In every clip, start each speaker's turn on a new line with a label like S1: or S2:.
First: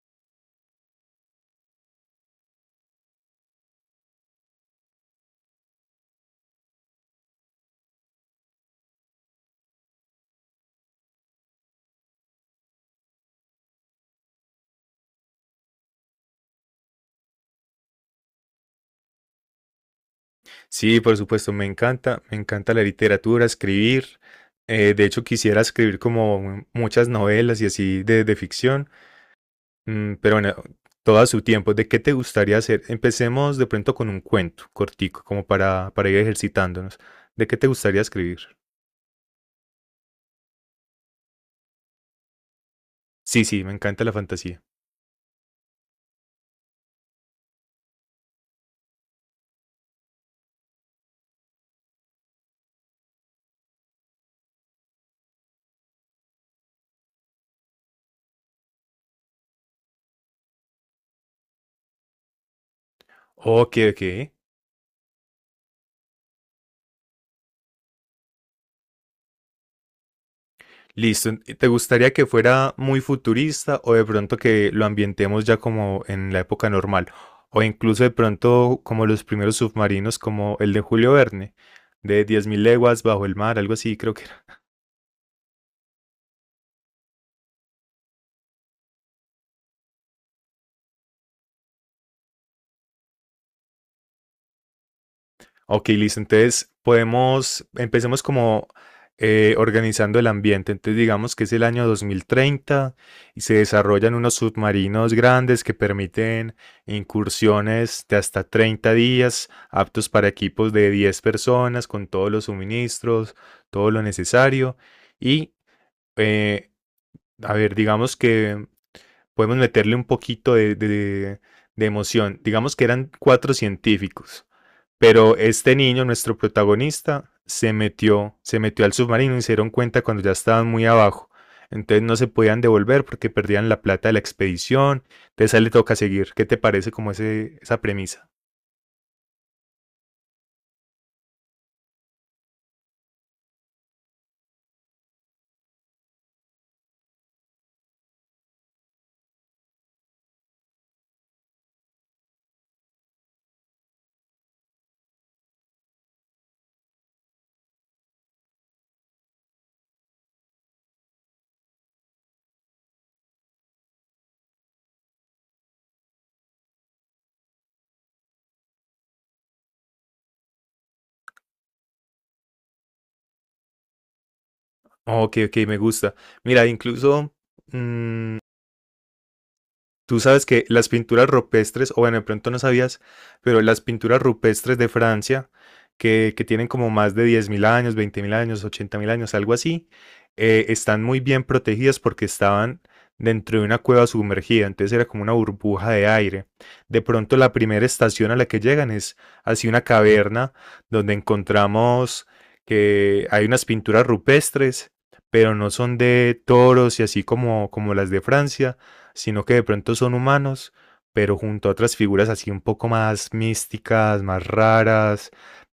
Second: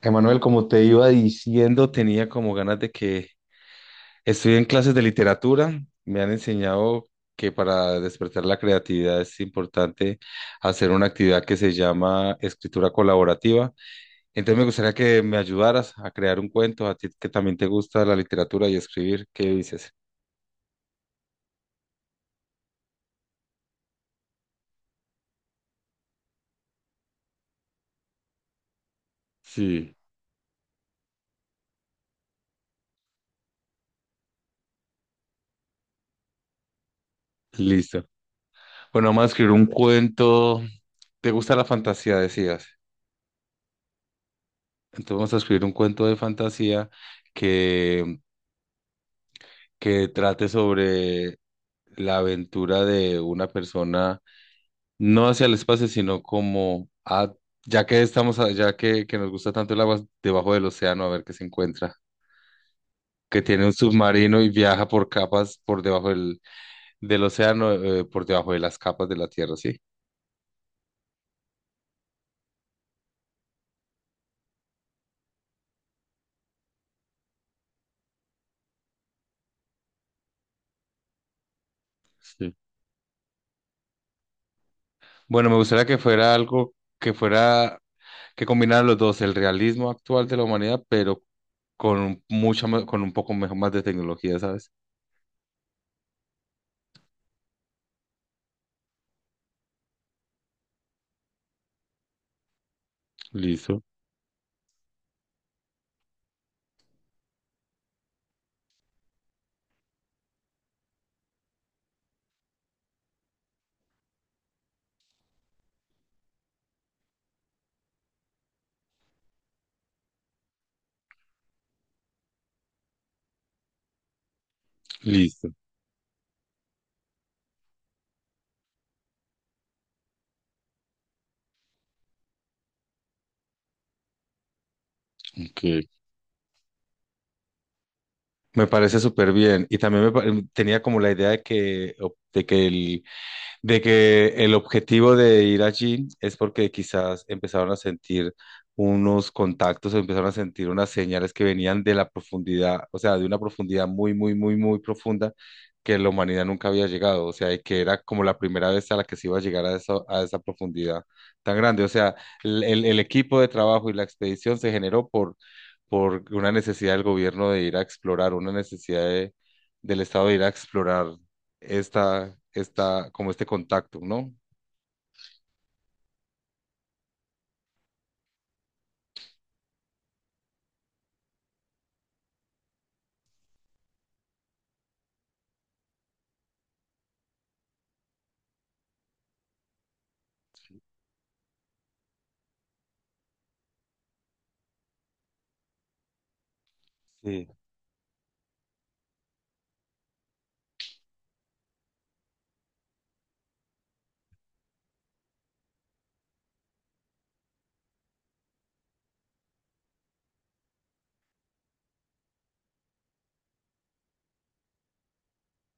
S1: Emanuel, como te iba diciendo, tenía como ganas de que estoy en clases de literatura. Me han enseñado que para despertar la creatividad es importante hacer una actividad que se llama escritura colaborativa. Entonces me gustaría que me ayudaras a crear un cuento, a ti que también te gusta la literatura y escribir. ¿Qué dices?
S2: Sí, por supuesto, me encanta la literatura, escribir. De hecho, quisiera escribir como muchas novelas y así de ficción.
S1: Sí,
S2: Pero bueno, todo a su tiempo. ¿De qué te gustaría hacer? Empecemos de pronto con un cuento cortico, como para ir ejercitándonos. ¿De qué te gustaría
S1: listo.
S2: escribir?
S1: Bueno, vamos a escribir un cuento. ¿Te gusta la fantasía, decías?
S2: Sí, sí, me encanta la fantasía.
S1: Entonces vamos a escribir un cuento de fantasía que, que trate sobre la aventura de una persona, no hacia el espacio, sino como a, ya que estamos, ya que nos gusta tanto el agua, debajo del océano, a ver qué se encuentra. Que tiene un
S2: Ok, ok.
S1: submarino y viaja por capas por debajo del océano, por debajo de las capas de la Tierra, ¿sí?
S2: Listo. ¿Y te gustaría que fuera muy futurista o de pronto que lo ambientemos ya como en la época normal? O incluso de pronto como los primeros submarinos, como el de Julio Verne, de diez
S1: Sí.
S2: mil leguas bajo el mar, algo así, creo que.
S1: Bueno, me gustaría que fuera algo que fuera, que combinara los dos, el realismo actual de la humanidad, pero con mucha, con un poco mejor, más de tecnología, ¿sabes?
S2: Ok, listo. Entonces podemos, empecemos como organizando el ambiente. Entonces digamos que es el año 2030 y se
S1: Listo,
S2: desarrollan unos submarinos grandes que permiten incursiones de hasta 30 días, aptos para equipos de 10 personas, con todos los suministros, todo lo necesario. Y, eh, a ver, digamos que podemos meterle un poquito de emoción. Digamos que eran cuatro científicos. Pero
S1: listo.
S2: este niño, nuestro protagonista, se metió al submarino y se dieron cuenta cuando ya estaban muy abajo. Entonces no se podían devolver porque perdían la plata de la expedición. Entonces a
S1: Ok.
S2: él le toca seguir. ¿Qué te parece como esa premisa?
S1: Me parece súper bien. Y también tenía como la idea de que, de que de que el objetivo de ir allí es porque quizás empezaron a sentir unos contactos o empezaron a sentir unas señales que venían de la profundidad, o sea, de una profundidad muy, muy, muy, muy profunda que la humanidad nunca había llegado, o sea, y que era como la primera vez a la que se iba a llegar a esa profundidad tan grande. O sea, el equipo de trabajo y la expedición se generó por una necesidad del gobierno de ir a explorar, una necesidad del Estado de ir a explorar esta, como este contacto, ¿no?
S2: Ok, ok, me gusta. Mira, incluso mmm, tú sabes que las pinturas rupestres, o bueno, de pronto no sabías, pero las pinturas rupestres de Francia, que tienen como más de 10.000 años, 20.000 años, 80.000 años, algo así, están muy bien protegidas porque estaban dentro de una cueva sumergida, entonces era como una burbuja de aire. De pronto
S1: Sí.
S2: la primera estación a la que llegan es así una caverna donde encontramos que hay unas pinturas rupestres, pero no son de toros y así como las de Francia, sino que de pronto son humanos, pero junto a otras figuras así un poco más místicas, más raras,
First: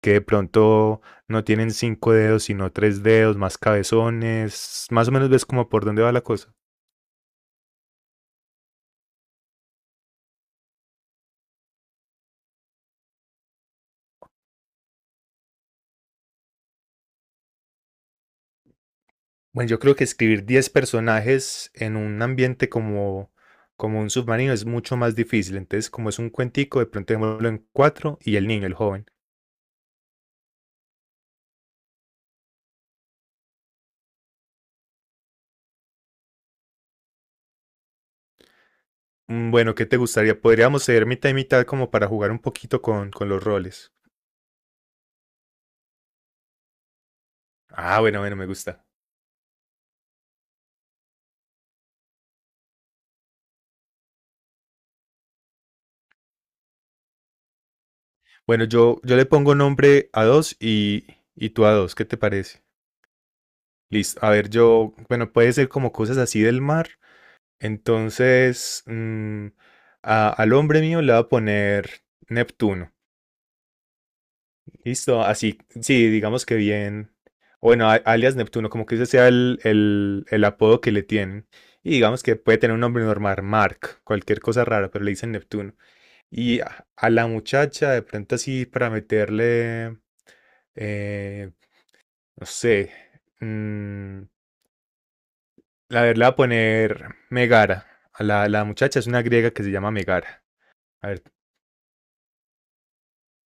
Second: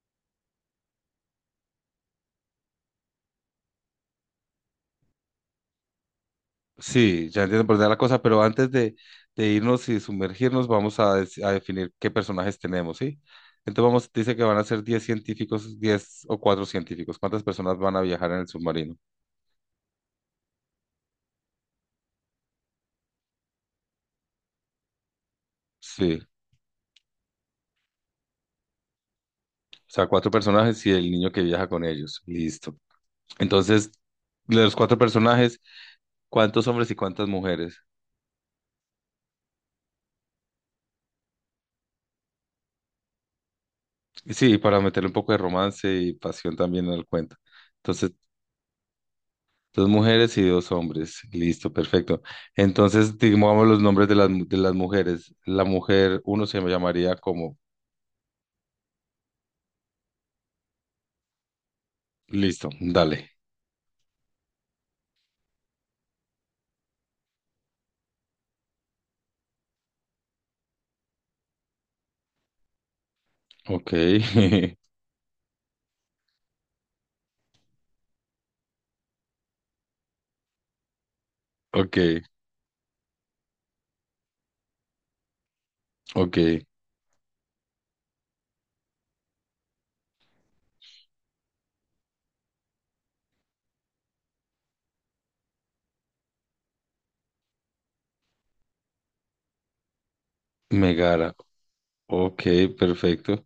S2: que de pronto no tienen cinco dedos, sino tres dedos, más cabezones. Más o menos ves como por dónde va la cosa.
S1: Sí, ya entiendo por dónde va la cosa, pero antes de irnos y sumergirnos, vamos a, a definir qué personajes tenemos, ¿sí? Entonces vamos, dice que van a ser 10 científicos, 10 o 4 científicos. ¿Cuántas personas van a viajar en el submarino?
S2: Bueno, yo creo que escribir 10 personajes en un ambiente como un submarino es mucho más difícil. Entonces, como es
S1: Sí,
S2: un cuentico, de pronto démoslo en cuatro y el niño, el joven.
S1: o sea, cuatro personajes y el niño que viaja con ellos. Listo. Entonces, de los cuatro personajes, ¿cuántos hombres y cuántas mujeres?
S2: Bueno, ¿qué te gustaría? Podríamos ser mitad y mitad como para jugar un poquito con los roles.
S1: Y sí, para meterle un poco de romance y pasión también en el cuento.
S2: Ah,
S1: Entonces,
S2: bueno, bueno, me gusta.
S1: dos mujeres y dos hombres. Listo, perfecto. Entonces, digamos los nombres de de las mujeres. La mujer, uno se llamaría como...
S2: Bueno, yo le pongo nombre a dos y tú a dos, ¿qué te parece?
S1: Listo, dale.
S2: Listo. A ver, yo, bueno, puede ser como cosas así del mar. Entonces, al hombre mío le voy a poner Neptuno.
S1: Ok,
S2: Listo, así, sí, digamos que bien. Bueno, alias Neptuno, como que ese sea el apodo que le tienen. Y
S1: ok,
S2: digamos que puede tener un nombre normal, Mark, cualquier cosa rara, pero le dicen Neptuno. Y
S1: ok.
S2: a la muchacha, de pronto así, para meterle, eh, no sé. mm, la verdad, voy a poner Megara. A la muchacha es una griega que se llama Megara. A ver,
S1: Megara. Ok, perfecto.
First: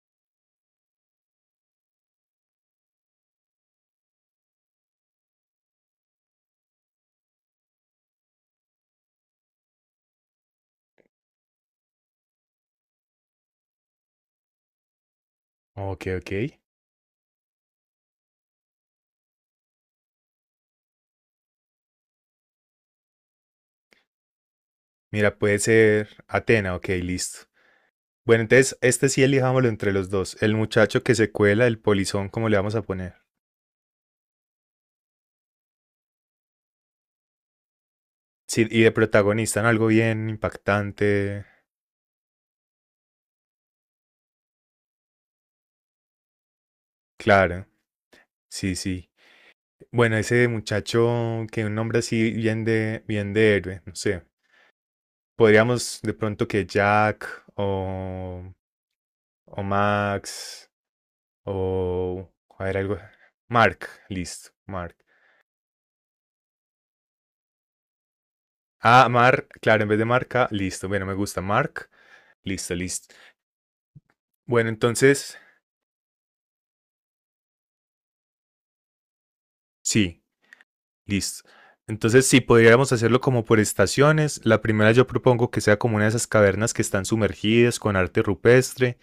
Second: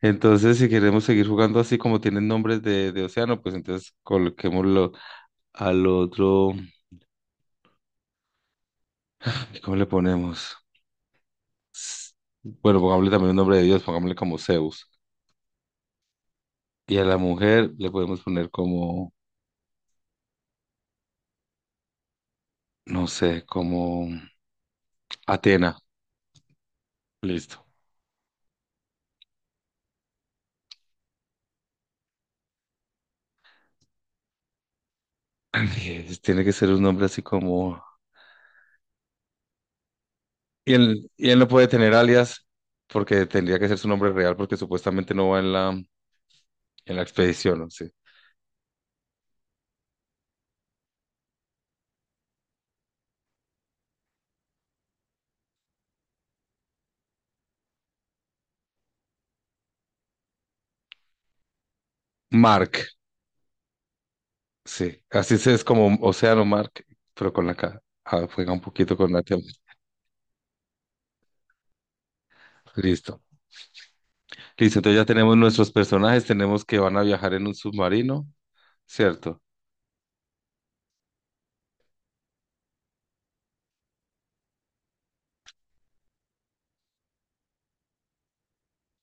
S1: Entonces, si queremos seguir jugando así como tienen nombres de océano, pues entonces coloquémoslo al otro. ¿Cómo le ponemos? S- Bueno, pongámosle también un nombre de Dios, pongámosle como Zeus.
S2: ok, ok.
S1: Y a la mujer le podemos poner como, no sé, como...
S2: Mira, puede
S1: Atena,
S2: ser Atena, ok, listo.
S1: listo.
S2: Bueno, entonces este sí elijámoslo entre los dos. El muchacho que se cuela, el polizón, ¿cómo le vamos a poner?
S1: Tiene que ser un nombre así como...
S2: Sí, y de protagonista en algo bien
S1: Y él
S2: impactante.
S1: no puede tener alias porque tendría que ser su nombre real porque supuestamente no va en en la expedición,
S2: Claro,
S1: ¿no? Sí.
S2: sí, sí. Bueno, ese muchacho que un nombre así bien de héroe, no sé. Podríamos de pronto que Jack o Max. O. A ver,
S1: Mark,
S2: algo. Mark. Listo. Mark.
S1: sí. Así se es como Océano Mark, pero con la K. Ah, juega un poquito
S2: Ah,
S1: con la T.
S2: Mark. Claro, en vez de marca, listo. Bueno, me gusta Mark. Listo, listo.
S1: Listo.
S2: Bueno,
S1: Listo, entonces ya tenemos
S2: entonces.
S1: nuestros personajes, tenemos que van a viajar en un submarino, ¿cierto?
S2: Sí, listo. Entonces, sí, podríamos hacerlo como por estaciones, la primera yo propongo que sea como una de esas cavernas que están sumergidas con arte rupestre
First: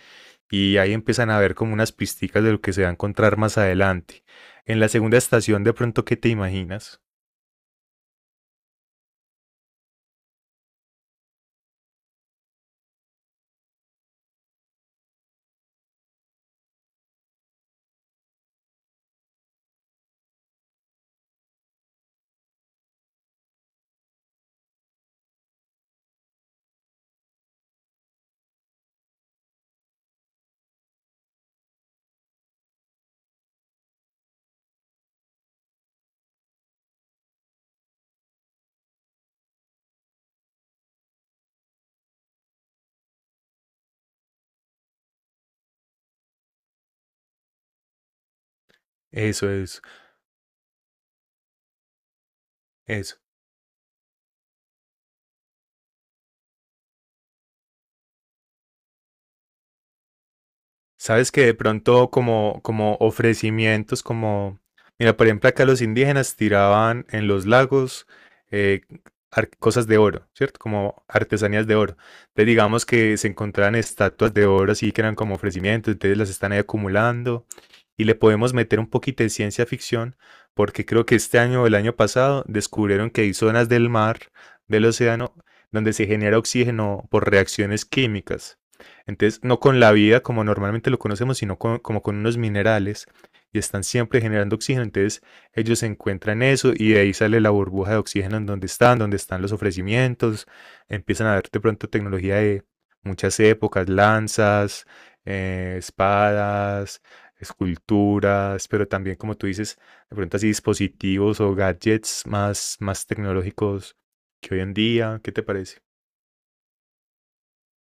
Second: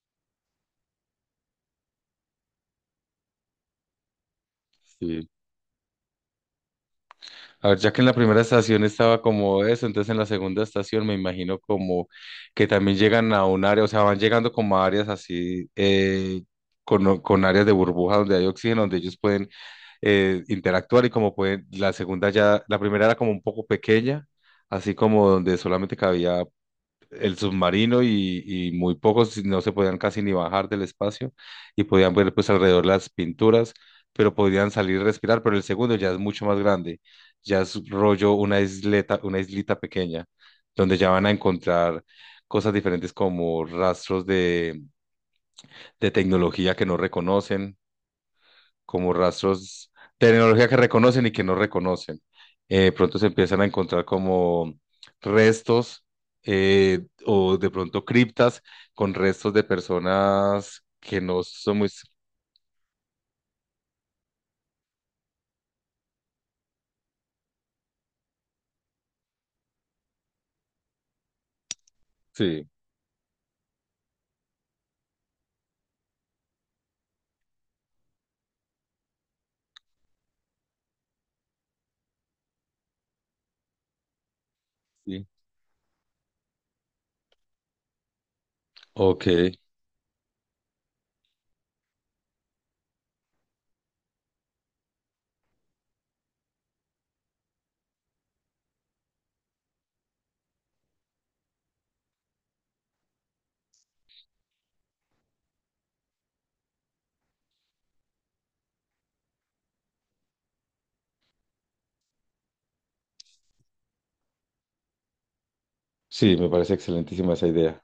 S2: y ahí empiezan a ver como unas pisticas de lo que se va a encontrar más adelante. En la segunda
S1: Sí.
S2: estación, de pronto, ¿qué te imaginas?
S1: A ver, ya que en la primera estación estaba como eso, entonces en la segunda estación me imagino como que también llegan a un área, o sea, van llegando como a áreas así, con áreas de burbuja donde hay oxígeno, donde ellos pueden interactuar y como pueden, la segunda ya, la primera era como un poco pequeña, así como donde solamente cabía el submarino y muy pocos no se podían casi ni bajar del espacio y podían ver pues alrededor las pinturas, pero podían salir y respirar, pero el segundo ya es mucho más grande, ya es rollo una isleta, una islita pequeña, donde ya van a encontrar cosas diferentes como rastros de tecnología que no reconocen como
S2: Eso es,
S1: rastros, tecnología que reconocen y que no reconocen.
S2: eso.
S1: Pronto se empiezan a encontrar como restos o de pronto criptas con restos de personas que
S2: Sabes
S1: no
S2: que de
S1: son muy...
S2: pronto como ofrecimientos, como, mira, por ejemplo, acá los indígenas tiraban en los lagos eh, cosas de oro, ¿cierto? Como artesanías de oro. Entonces
S1: Sí,
S2: digamos que se encontraban estatuas de oro así que eran como ofrecimientos, entonces las están ahí acumulando y le podemos meter un poquito de ciencia ficción porque creo que este año o el año pasado descubrieron que hay zonas del mar, del
S1: sí.
S2: océano, donde se genera oxígeno por reacciones químicas.
S1: Ok,
S2: Entonces, no con la vida como normalmente lo conocemos, sino como con unos minerales y están siempre generando oxígeno. Entonces, ellos encuentran eso y de ahí sale la burbuja de oxígeno en donde están los ofrecimientos. Empiezan a ver de pronto tecnología de muchas épocas, lanzas, espadas, esculturas, pero también, como tú dices, de pronto así dispositivos o gadgets más, más tecnológicos que hoy en día. ¿Qué te parece?
S1: sí, me parece excelentísima esa idea.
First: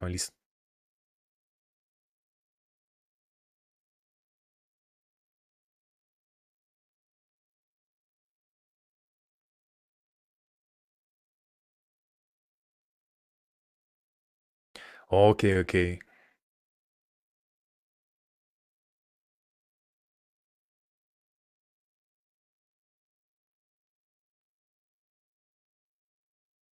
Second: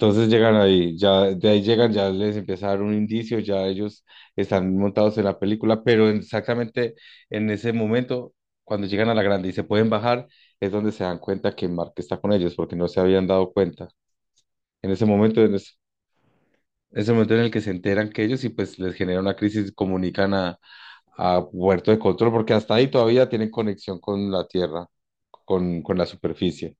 S2: Ah, listo.
S1: llegan ahí, ya de ahí llegan, ya les empieza a dar un indicio, ya ellos están montados en la película, pero exactamente en ese momento, cuando llegan a la grande y se pueden bajar, es donde se dan cuenta que Mark está con ellos, porque no se habían dado cuenta. En ese momento,
S2: Ok,
S1: en ese,
S2: ok.
S1: ese momento en el que se enteran que ellos y pues les genera una crisis, comunican a Puerto de Control, porque hasta ahí todavía tienen conexión con la Tierra, con la superficie.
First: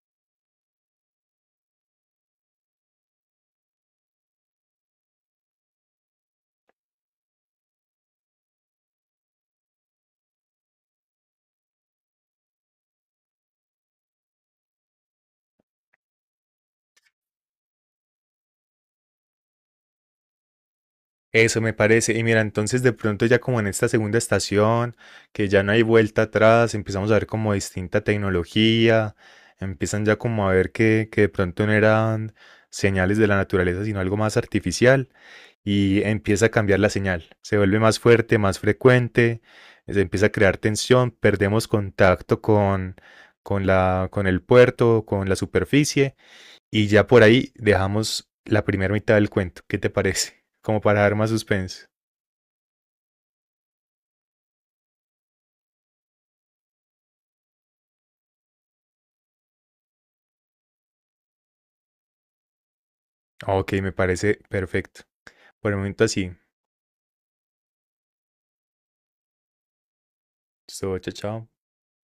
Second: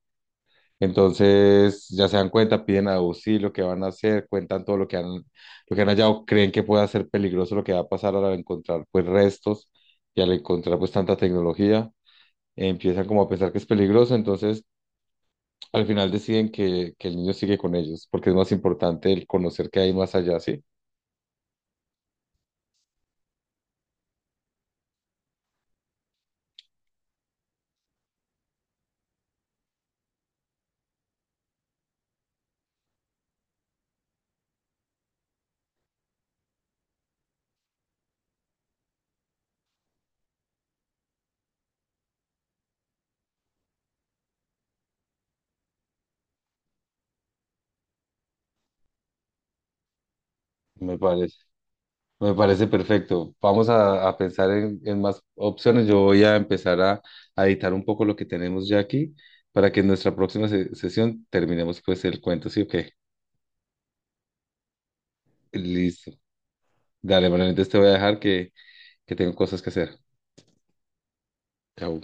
S1: Entonces ya se dan cuenta, piden auxilio, qué van a hacer, cuentan todo lo que han hallado, creen que puede ser peligroso lo que va a pasar al encontrar pues restos y al encontrar pues tanta tecnología, empiezan como a pensar que es peligroso, entonces al final deciden que el niño sigue con ellos, porque es más importante el conocer qué hay más allá, ¿sí?
S2: Eso me parece. Y mira, entonces de pronto ya como en esta segunda estación, que ya no hay vuelta atrás, empezamos a ver como distinta tecnología, empiezan ya como a ver que de pronto no eran señales de la naturaleza, sino algo más artificial, y empieza a cambiar la señal. Se vuelve más fuerte, más frecuente, se empieza a crear tensión, perdemos contacto con el puerto, con la superficie, y ya por ahí dejamos la primera mitad del cuento. ¿Qué te parece? Como
S1: Me
S2: para dar más
S1: parece.
S2: suspense.
S1: Me parece perfecto. Vamos a pensar en más opciones. Yo voy a empezar a editar un poco lo que tenemos ya aquí para que en nuestra próxima sesión terminemos pues el cuento. Sí, o qué
S2: Ok, me parece perfecto. Por el momento
S1: Listo.
S2: así.
S1: Dale, bueno, entonces te voy a dejar que tengo cosas que hacer.
S2: Esto, chao, chao.
S1: Chao.